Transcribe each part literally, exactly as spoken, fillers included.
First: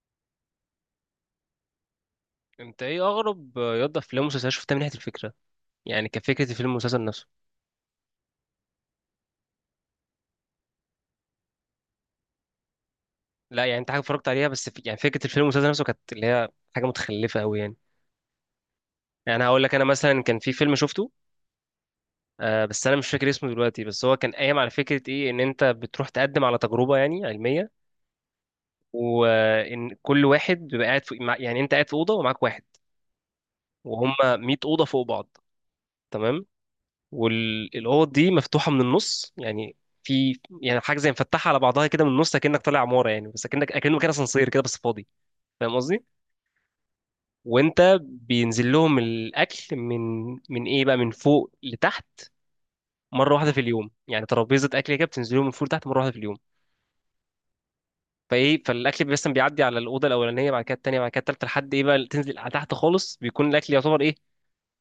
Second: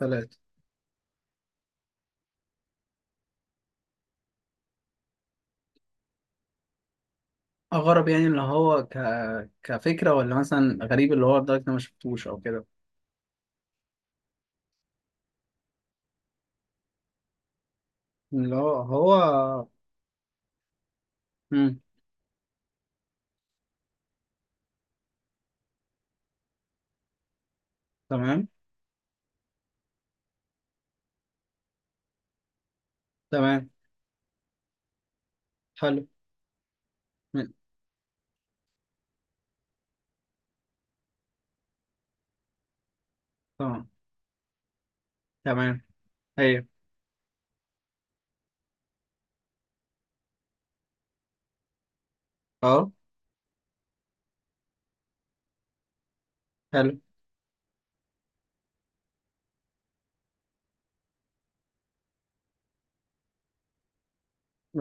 ثلاثة انت ايه اغرب يضف افلام ومسلسلات شفتها من ناحيه الفكره؟ يعني كفكره الفيلم والمسلسل نفسه. أغرب يعني اللي هو ك... كفكرة ولا مثلا غريب اللي هو لدرجة إن أنا ما شفتوش أو كده. لا يعني انت حاجه اتفرجت عليها بس في... يعني فكره الفيلم والمسلسل نفسه كانت اللي هي حاجه متخلفه قوي يعني. اللي هو يعني هقول هو. لك انا مثلا كان في فيلم شفته. مم. آه بس انا مش فاكر اسمه دلوقتي، بس هو كان قايم على فكره ايه، ان انت بتروح تقدم على تجربه يعني علميه، تمام. وان كل واحد بيبقى قاعد في... مع- يعني انت قاعد في اوضه ومعاك واحد، تمام. وهم مية اوضه فوق بعض. حلو. تمام. مم. والاوض دي مفتوحه من النص يعني، في يعني حاجه زي مفتحه على بعضها كده من النص، اكنك طالع عماره يعني، بس اكنك تمام. اكنه مكان اسانسير كده بس فاضي. فاهم تمام. قصدي؟ أيوه. وانت بينزل لهم الاكل من من ايه بقى، من فوق لتحت، أه. مره واحده في اليوم يعني. ترابيزه اكل كده بتنزل لهم من فوق لتحت مره واحده في اليوم. حلو. فايه، فالاكل بس بيعدي على الاوضه الاولانيه، بعد كده الثانيه، بعد كده الثالثه، لحد ايه بقى تنزل على تحت خالص، بيكون الاكل يعتبر ايه؟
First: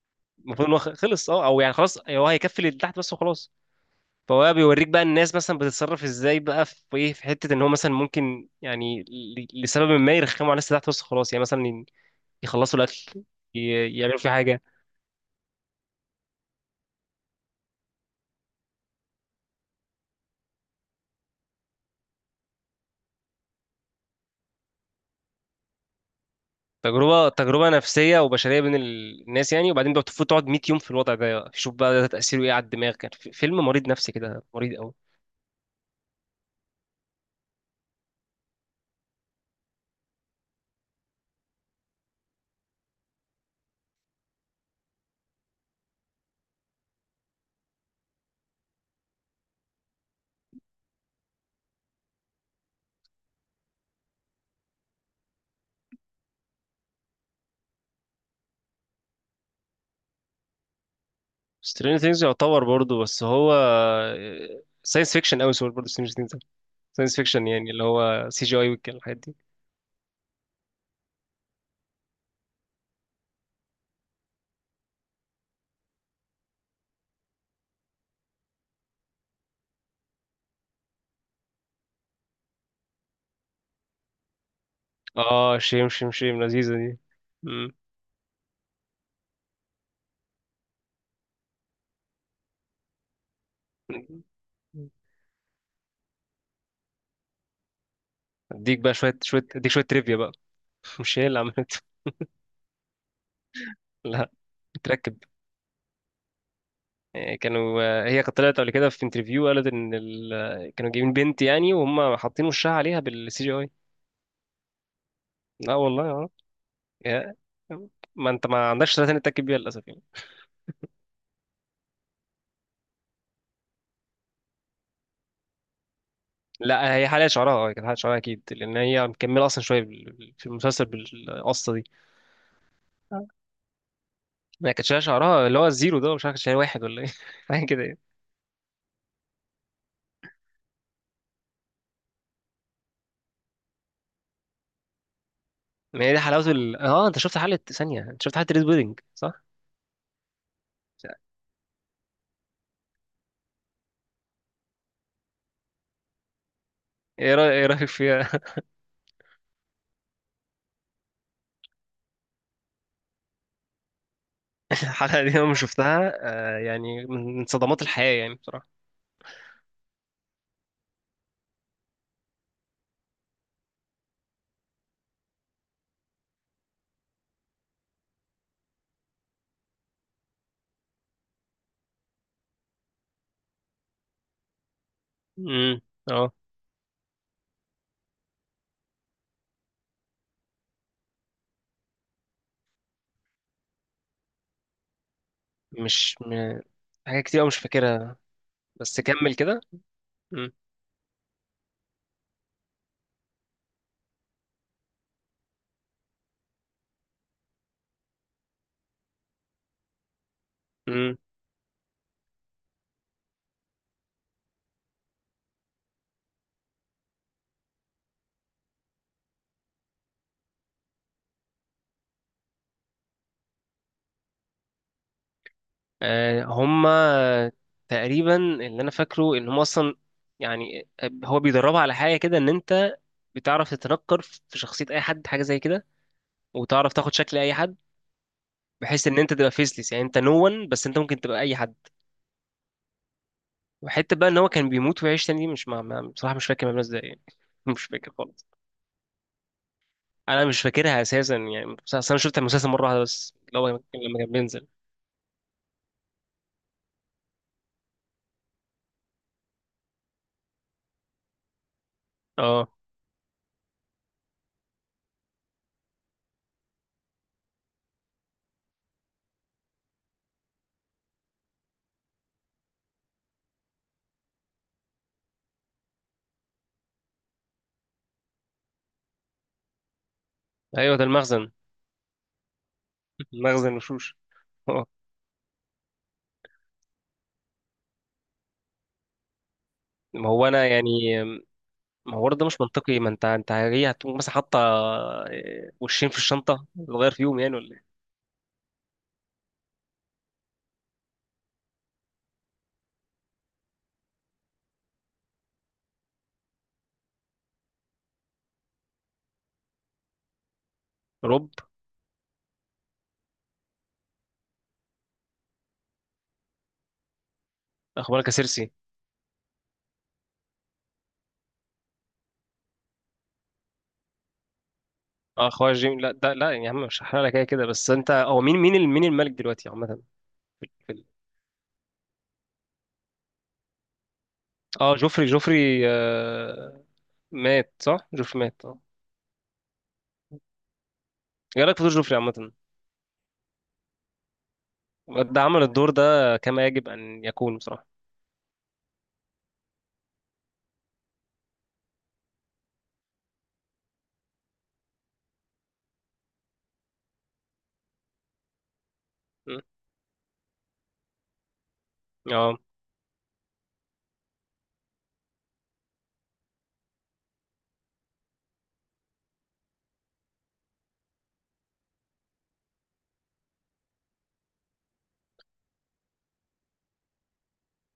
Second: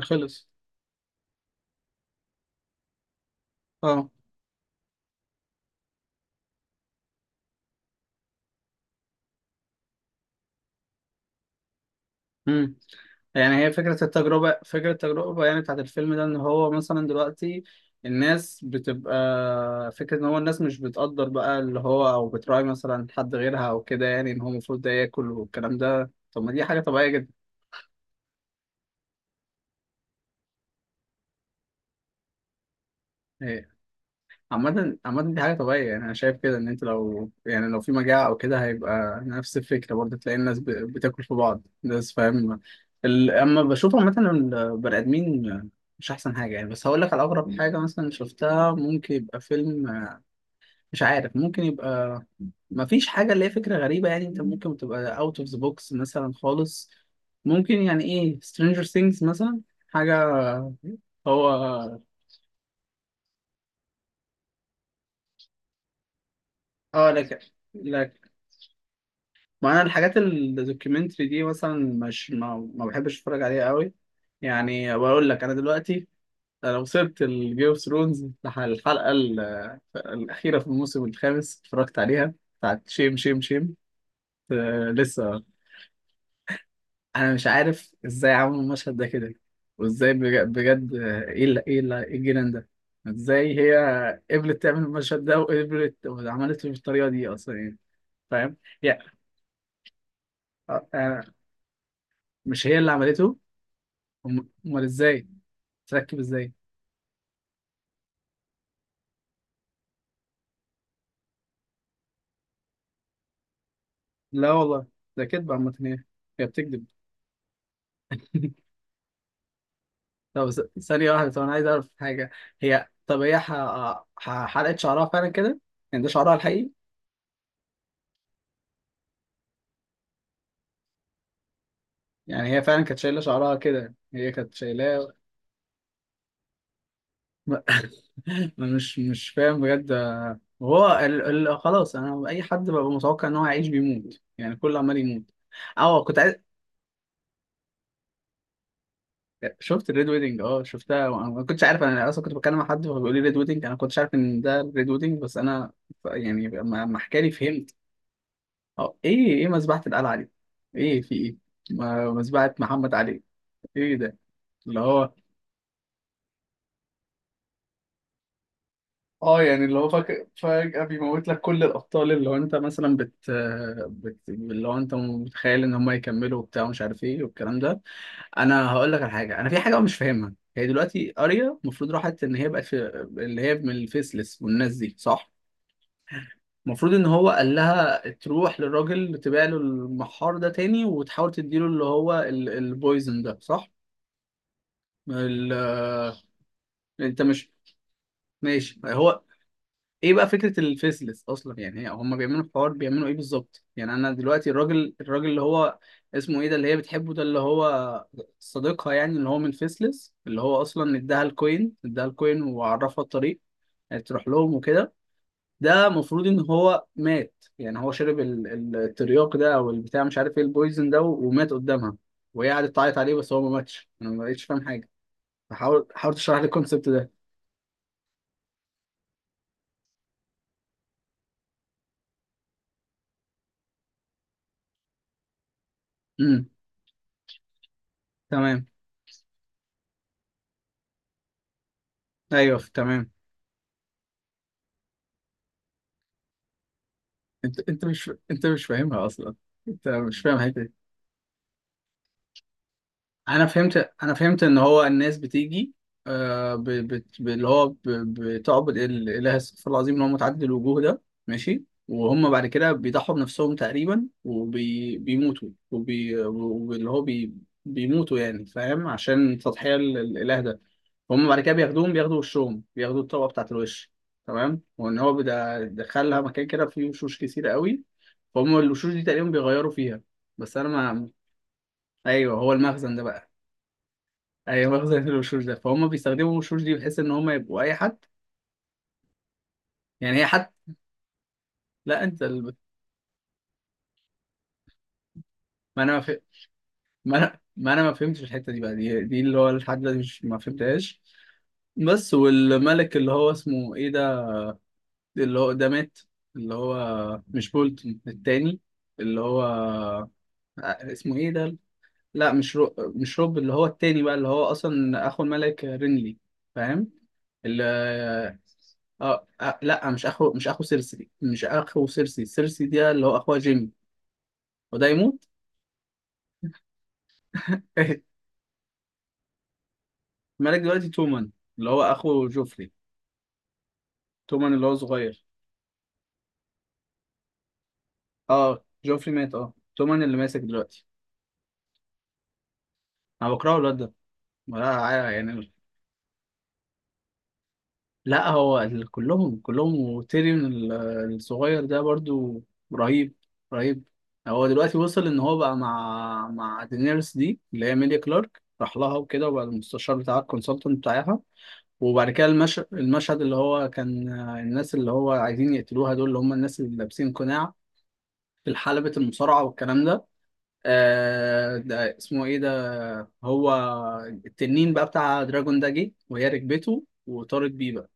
خلص. المفروض ان هو خلص، اه، او يعني خلاص، أيوه، هو هيكفي اللي تحت بس وخلاص. أه. فهو بقى بيوريك بقى الناس مثلا بتتصرف ازاي بقى، في ايه، في حته ان هو مثلا ممكن يعني ل- لسبب ما يرخموا على الناس اللي تحت وسط خلاص يعني، مثلا ي- مم. يخلصوا الاكل، يعني هي ي- فكرة يعملوا فيه التجربة حاجه. فكرة التجربة يعني بتاعت الفيلم ده إن هو مثلا دلوقتي الناس بتبقى فكرة إن هو الناس مش بتقدر بقى اللي هو أو بتراعي مثلا حد غيرها أو كده، يعني إن هو المفروض ده ياكل والكلام ده. طب ما دي حاجة طبيعية تجربه تجربه نفسيه وبشريه بين ال- الناس يعني، وبعدين بقى بتفوت تقعد مية يوم في الوضع ده، شوف بقى ده تاثيره ايه على الدماغ. كان في- فيلم جدا. مريض نفسي كده، مريض قوي. عامة عامة دي حاجة طبيعية، يعني أنا شايف كده إن أنت لو يعني لو في مجاعة أو كده هيبقى نفس الفكرة برضه، تلاقي الناس ب- بتاكل في بعض الناس، فاهم؟ ال- أما بشوف عامة البني آدمين مش أحسن حاجة يعني. بس هقول لك على أغرب حاجة مثلا شفتها. ممكن يبقى فيلم، مش عارف، ممكن يبقى مفيش حاجة اللي هي فكرة غريبة يعني. أنت ممكن تبقى أوت أوف ذا بوكس مثلا خالص. ممكن يعني إيه، سترينجر ثينجز مثلا. حاجة. سترينجر هو. ثينجز يعتبر برضه، بس هو ساينس فيكشن قوي. سوري، برضه سترينجر ثينجز اه. ساينس لك. فيكشن يعني، اللي هو سي جي اي والحاجات دي. ما انا الحاجات الدوكيومنتري دي مثلا مش ما, ما بحبش اتفرج عليها قوي. يعني بقول لك انا دلوقتي انا وصلت الجيم اوف ثرونز الحلقه ال- الاخيره في الموسم الخامس، اتفرجت عليها بتاعت شيم شيم شيم. آه لسه. اه شيم شيم شيم، لذيذه دي. انا مش عارف ازاي عملوا المشهد ده كده، وازاي بج- بجد آه، ايه ال- ايه ال- إيه الجنان ده؟ ازاي هي قبلت تعمل مم. المشهد ده وقبلت وعملته بالطريقه دي اصلا يعني؟ فاهم؟ اديك بقى يعني. شويه شويه، اديك شويه تريفيا بقى. آه، مش آه، هي اللي عملت. مش هي اللي عملته. لا، أم- امال متركب. ازاي تركب؟ ازاي؟ آه، كانوا آه، هي كانت طلعت قبل كده في انترفيو، قالت ان ال... آه، كانوا جايبين بنت يعني، وهم حاطين وشها عليها بالسي جي اي. لا والله ده كدب. عامة لا هي والله، اه. هي بتكذب. يا- ما انت ما عندكش ثلاثه تتاكد بيها للاسف يعني. طب س- ثانية واحدة، طب أنا عايز أعرف حاجة. هي طب هي ح... ح... حلقت شعرها فعلا كده؟ يعني ده شعرها الحقيقي؟ لا هي حاليا شعرها، اه كانت حاليا شعرها اكيد، لان هي مكمله اصلا شويه بال- بال- في المسلسل بالقصه دي. يعني هي فعلا كانت شايلة آه. شعرها كده، هي كانت ما كانتش لها شايلاه؟ شعرها اللي هو الزيرو ده، مش عارف كانت شايل واحد ولا ايه ما- حاجه كده يعني. أنا مش مش فاهم بجد. هو ال... ال... خلاص، أنا أي حد ببقى متوقع إن هو هيعيش بيموت يعني، كله عمال يموت. أه ما هي كنت دي عايز. حلاوه ال... اه انت شفت حلقه ثانيه، انت شفت حلقه ريد ويدنج صح؟ شفت الريد ويدنج، اه شفتها، وانا ما كنتش عارف. انا اصلا كنت بتكلم مع حد فهو بيقول لي ريد ويدنج، انا ما كنتش عارف ان ده الريد ويدنج، بس انا ف- يعني لما لما حكى لي ايه رأي- إيه فهمت. رايك فيها؟ اه ايه ايه مذبحة القلعة دي؟ ايه في ايه؟ ما- مذبحة محمد علي؟ ايه ده؟ اللي هو. الحلقة دي أنا لما شفتها، آه، يعني من من صدمات الحياة يعني بصراحة. اه يعني اللي هو فك... فجأة بيموت لك كل الأبطال، اللي هو أنت مثلا بت... بت... اللي هو أنت متخيل إن هم يكملوا وبتاع ومش عارف إيه والكلام ده. أنا هقول لك على حاجة، أنا في حاجة مش فاهمها. هي دلوقتي أريا المفروض راحت إن هي بقت في اللي هي من الفيسلس والناس دي، صح؟ امم. اه المفروض إن هو قال لها تروح للراجل تبيع له المحار ده تاني وتحاول تديله اللي هو ال... البويزن ده، صح؟ ال... مش م... أنت حاجات كتير أوي مش. مش فاكرها، ماشي بس هو. كمل كده. ايه بقى امم. فكره الفيسلس اصلا يعني؟ هي- هم بيعملوا الحوار بيعملوا ايه بالظبط يعني؟ انا دلوقتي الراجل الراجل اللي هو اسمه ايه ده اللي هي بتحبه ده، اللي هو صديقها يعني، اللي هو من فيسلس، اللي هو اصلا امم. اداها الكوين، اداها الكوين وعرفها الطريق يعني تروح لهم وكده. ده المفروض ان هو مات يعني، هو شرب ال- ال- الترياق ده او البتاع، مش عارف ايه البويزن ده، ومات قدامها، وهي قعدت تعيط عليه، بس هو ما ماتش. انا ما بقتش فاهم حاجه. فحاول حاول تشرح آه، لي الكونسيبت هما ده. تقريبا اللي أنا فاكره إن هما أصلا يعني، آه، هو بيدربها على حاجة كده، إن أنت بتعرف تتنكر في شخصية أي حد، حاجة زي كده، امم. وتعرف تاخد شكل أي حد، تمام. بحيث إن أنت تبقى فيسلس يعني، أنت نو ون، بس أنت ممكن تبقى أي حد. ايوه تمام. وحتة بقى إن هو كان بيموت ويعيش تاني دي مش مع... مع... بصراحة مش فاكر مبنى إزاي يعني. انت مش انت مش فاكر انت خالص. مش فاهمها اصلا. انت مش فاهم انا الحته مش دي. فاكرها اساسا يعني، بس أصل انا شفت المسلسل مره واحده بس، انا اللي هو لما فهمت، انا كان فهمت ان بينزل. هو الناس بتيجي آه ب... بت... ب... اللي هو ب... بتعبد الاله، استغفر الله العظيم، اللي هو متعدد الوجوه ده، ماشي، وهم بعد اه، كده بيضحوا بنفسهم تقريبا وبيموتوا وبي... وبي... واللي هو بي... بيموتوا يعني، فاهم، عشان تضحية ال- الاله ده. هم بعد كده بياخدوهم، بياخدوا وشهم، بياخدوا الطبقه بتاعت الوش. تمام. وان هو بدا- دخلها مكان كده فيه وشوش كتير قوي. فهم الوشوش دي تقريبا بيغيروا فيها. بس انا ايوه ده ما. المخزن. ايوه هو المخزن ده بقى. مخزن الوشوش. ايوه اه، مخزن الوشوش ده. فهم بيستخدموا الوشوش دي بحيث ان هم يبقوا اي حد. يعني هي ما هو حد. انا يعني، لا ما انت هو ده ال... مش منطقي. ما انت انت هي هتقوم مثلا حاطه، آه، ما انا ما, ف... وشين في الشنطه تغير ما فيهم انا يعني ما ولا انا إيه؟ ما فهمتش الحته دي بقى، دي, دي اللي هو لحد دلوقتي مش ما فهمتهاش. بس والملك اللي هو اسمه ايه ده، اللي هو ده مات، اللي هو مش بولتون التاني، اللي هو آه، اسمه ايه روب. ده؟ لا مش رو... مش روب، اللي هو التاني بقى، اللي هو اصلا اخو الملك رينلي. فاهم؟ اخبارك يا اللي... سيرسي. آه... آه... لا مش اخو، مش اخو سيرسي، مش اخو سيرسي. سيرسي دي اللي هو اخوها جيمي. وده يموت. اه اخويا جيم، لا ده، لا يا عم مش هحرق لك كده كده، بس انت هو مين، مين ال- مين الملك دلوقتي عامه؟ الملك في ال- دلوقتي في ال- تومان، اللي هو اخو جوفري. تومان اللي هو اه صغير. جوفري، جوفري، آه، مات صح؟ جوفري مات اه اه. جوفري مات، اه تومان اللي ماسك دلوقتي. ايه رايك في دور جوفري عامه؟ انا بكرهه الواد ده، ولا يعني. ده عمل الدور ده كما يجب أن يكون بصراحة. لا هو ال- كلهم كلهم. وتيريون ال- الصغير ده برضو رهيب. رهيب. هو دلوقتي وصل ان هو بقى مع مع دينيرس دي اللي هي ميليا كلارك، راح لها وكده وبقى م. المستشار بتاعها، الكونسلتنت بتاعها. وبعد كده اه المش... المشهد اللي هو كان آه، الناس اللي هو عايزين يقتلوها دول، اللي هم الناس اللي لابسين قناع في حلبة المصارعة والكلام ده. آه ده اسمه ايه ده. هو التنين بقى بتاع دراجون ده جه وهي ركبته وطارت بيه بقى.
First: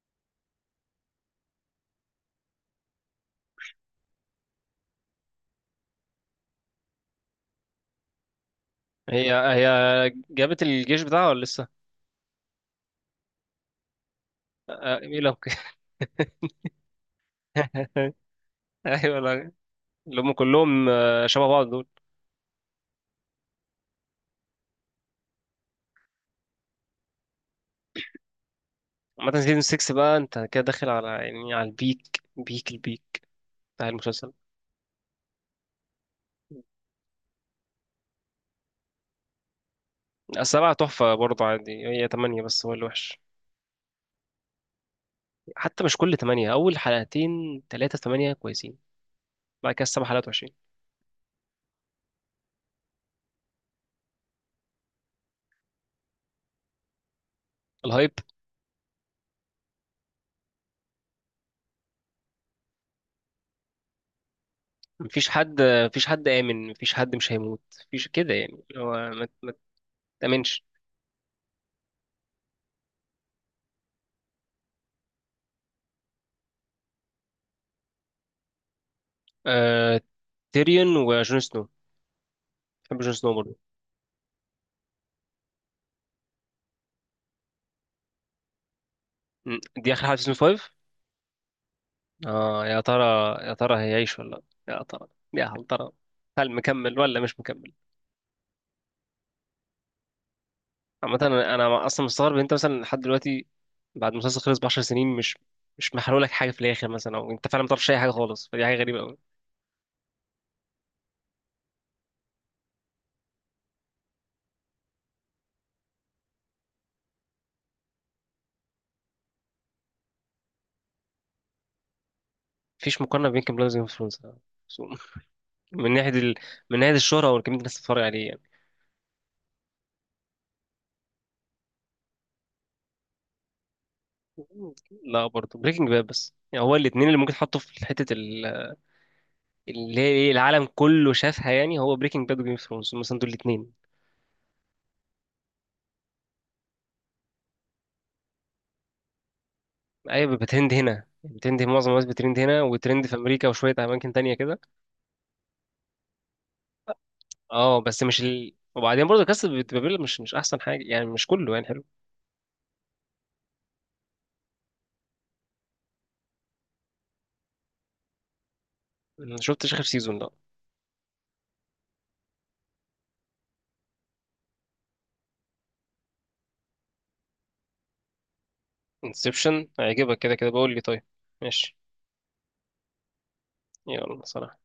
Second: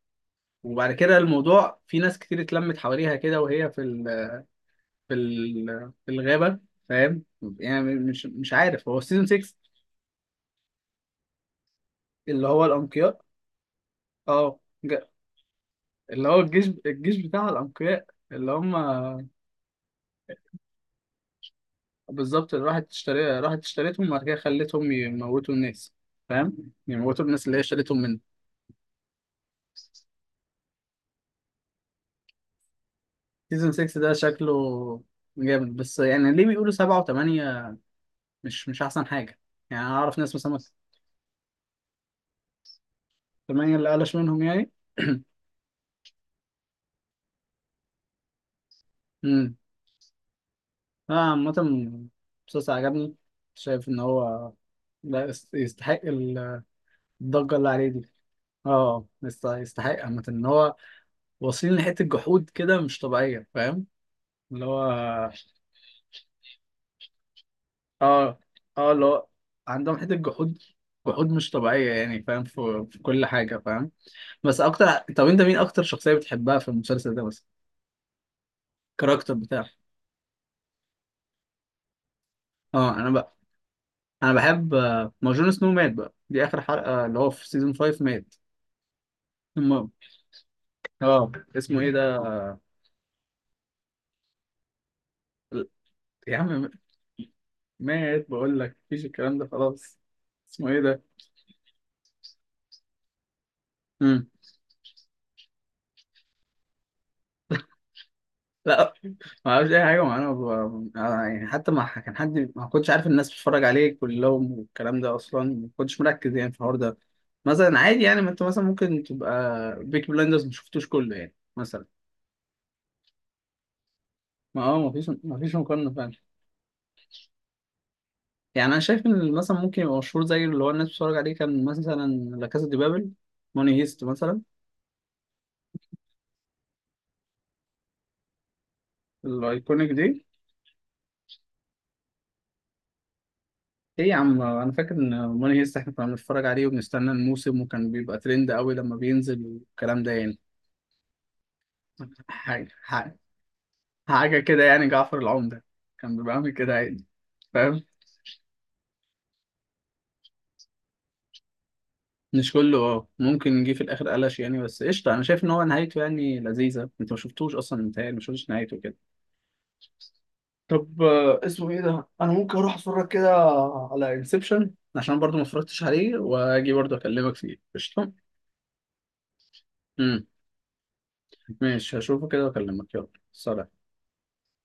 وبعد كده الموضوع في ناس كتير اتلمت حواليها كده، وهي في ال في ال في الغابة. فاهم؟ يعني مش مش عارف، هو سيزون هي ستة. هي جابت الجيش بتاعها ولا لسه؟ اللي هو الأنقياء. اه آه، آه، ج- ايه لو ك- اللي هو الجيش الجيش بتاع الأنقياء. اللي هم ايوه. لا اللي هم كلهم، آه، شبه بعض دول. بالظبط اللي راحت اشتري راحت اشتريتهم، وبعد كده خلتهم يموتوا الناس. فاهم، يموتوا الناس اللي هي اشتريتهم منه. عامة سيزون ستة بقى انت كده داخل على يعني على البيك بيك البيك سيزون بتاع ستة ده المسلسل. شكله جامد، بس يعني ليه بيقولوا سبعة وثمانية مش مش أحسن حاجة يعني؟ أنا أعرف ناس مثلا. السبعة تحفة برضه عادي، هي تمانية بس هو اللي وحش. ثمانية اللي قلش منهم يعني. حتى مش كل تمانية، أول حلقتين تلاتة تمانية كويسين، بعد كده السبع حلقات وحشين. لا عامة المسلسل عجبني. شايف إن هو لا يست- يستحق الضجة اللي عليه دي. الهايب. اه يست- يستحق عامة إن هو واصلين لحتة جحود كده مش طبيعية. فاهم؟ اللي هو مفيش حد مفيش حد آمن، مفيش حد مش هيموت. مفيش كده اه. يعني، اه هو اللي هو ما ما عندهم حتة جحود. تأمنش. جحود مش طبيعية يعني. فاهم؟ في, في كل حاجة. فاهم؟ بس أكتر. طب أنت مين أكتر شخصية بتحبها في المسلسل ده بس، الكاركتر بتاعه؟ آه... تيريون وجون سنو. اه بحب أنا جون سنو بقى. برضه. أنا بحب آه، ما هو جون سنو مات بقى، دي آخر حلقة اللي هو في سيزون خمسة. مم. مات دي آخر حلقة في سيزون خمسة. اه. اسمه ايه ده. اه يا ترى، يا ترى هيعيش ولا لا؟ يا ترى، يا هل ترى يا هل عم مكمل ولا مش مكمل؟ مات بقول لك، مفيش الكلام ده خلاص. اسمه ايه ده. عامة انا أنا اصلا مستغرب إن انت مثلا لحد دلوقتي، بعد مم. المسلسل خلص ب عشر سنين، مش مش محرق لك حاجة في الآخر مثلا، او انت فعلا ما تعرفش اي حاجة خالص، فدي حاجة لا غريبة قوي. ما اعرفش اي حاجه معانا ب... أنا يعني حتى ما ح- كان حد ما كنتش عارف الناس بتتفرج عليه كلهم والكلام ده اصلا. ما كنتش مركز يعني في الحوار ده مثلا، عادي يعني. ما انت مثلا ممكن تبقى بيك بلايندرز ما شفتوش كله يعني مثلا. مفيش مقارنة بين كيم بلاد وجيم اوف ثرونز. ما اه ما فيش ما فيش مقارنه من ناحية فعلا. ال... من ناحية الشهرة او كمية الناس اللي بتتفرج عليه يعني. يعني انا شايف ان مثلا ممكن يبقى مشهور زي اللي هو الناس بتتفرج عليه كان مثلا لا كاسا دي بابل، موني هيست مثلا. لا برضه بريكنج باد، بس يعني هو الاتنين اللي ممكن تحطوا في حتة ال... الايكونيك اللي هي دي. ايه، العالم كله شافها يعني، هو بريكنج باد وجيم اوف ثرونز مثلا، دول الاثنين. ايه يا عم انا فاكر ان ماني هيست احنا كنا بنتفرج عليه وبنستنى الموسم، وكان بيبقى ترند قوي لما بينزل والكلام ده ايوه يعني. بترند هنا، بترند هنا، معظم الناس بترند هنا، حاجه وترند في حاجه امريكا وشويه اماكن تانية حاجه كده. كده يعني، جعفر العمدة كان بيبقى عامل كده عادي. اه فاهم؟ بس مش ال... وبعدين برضه كاس بابيل مش مش احسن حاجه يعني، مش كله يعني حلو. مش كله اه، ممكن يجي في الاخر قلش يعني، بس قشطه. انا شايف ان هو نهايته يعني لذيذه. انت ما شفتوش اصلا؟ متهيألي ما شفتش نهايته كده. انا شفتش اخر سيزون ده. طب آه، اسمه ايه ده، انا ممكن اروح اتفرج كده على انسبشن عشان برضو ما اتفرجتش عليه، واجي برضو اكلمك فيه، قشطه. انسبشن هيعجبك امم. كده كده بقول لي. طيب، ماشي. ماشي. هشوفه كده واكلمك، يلا سلام. يلا سلام.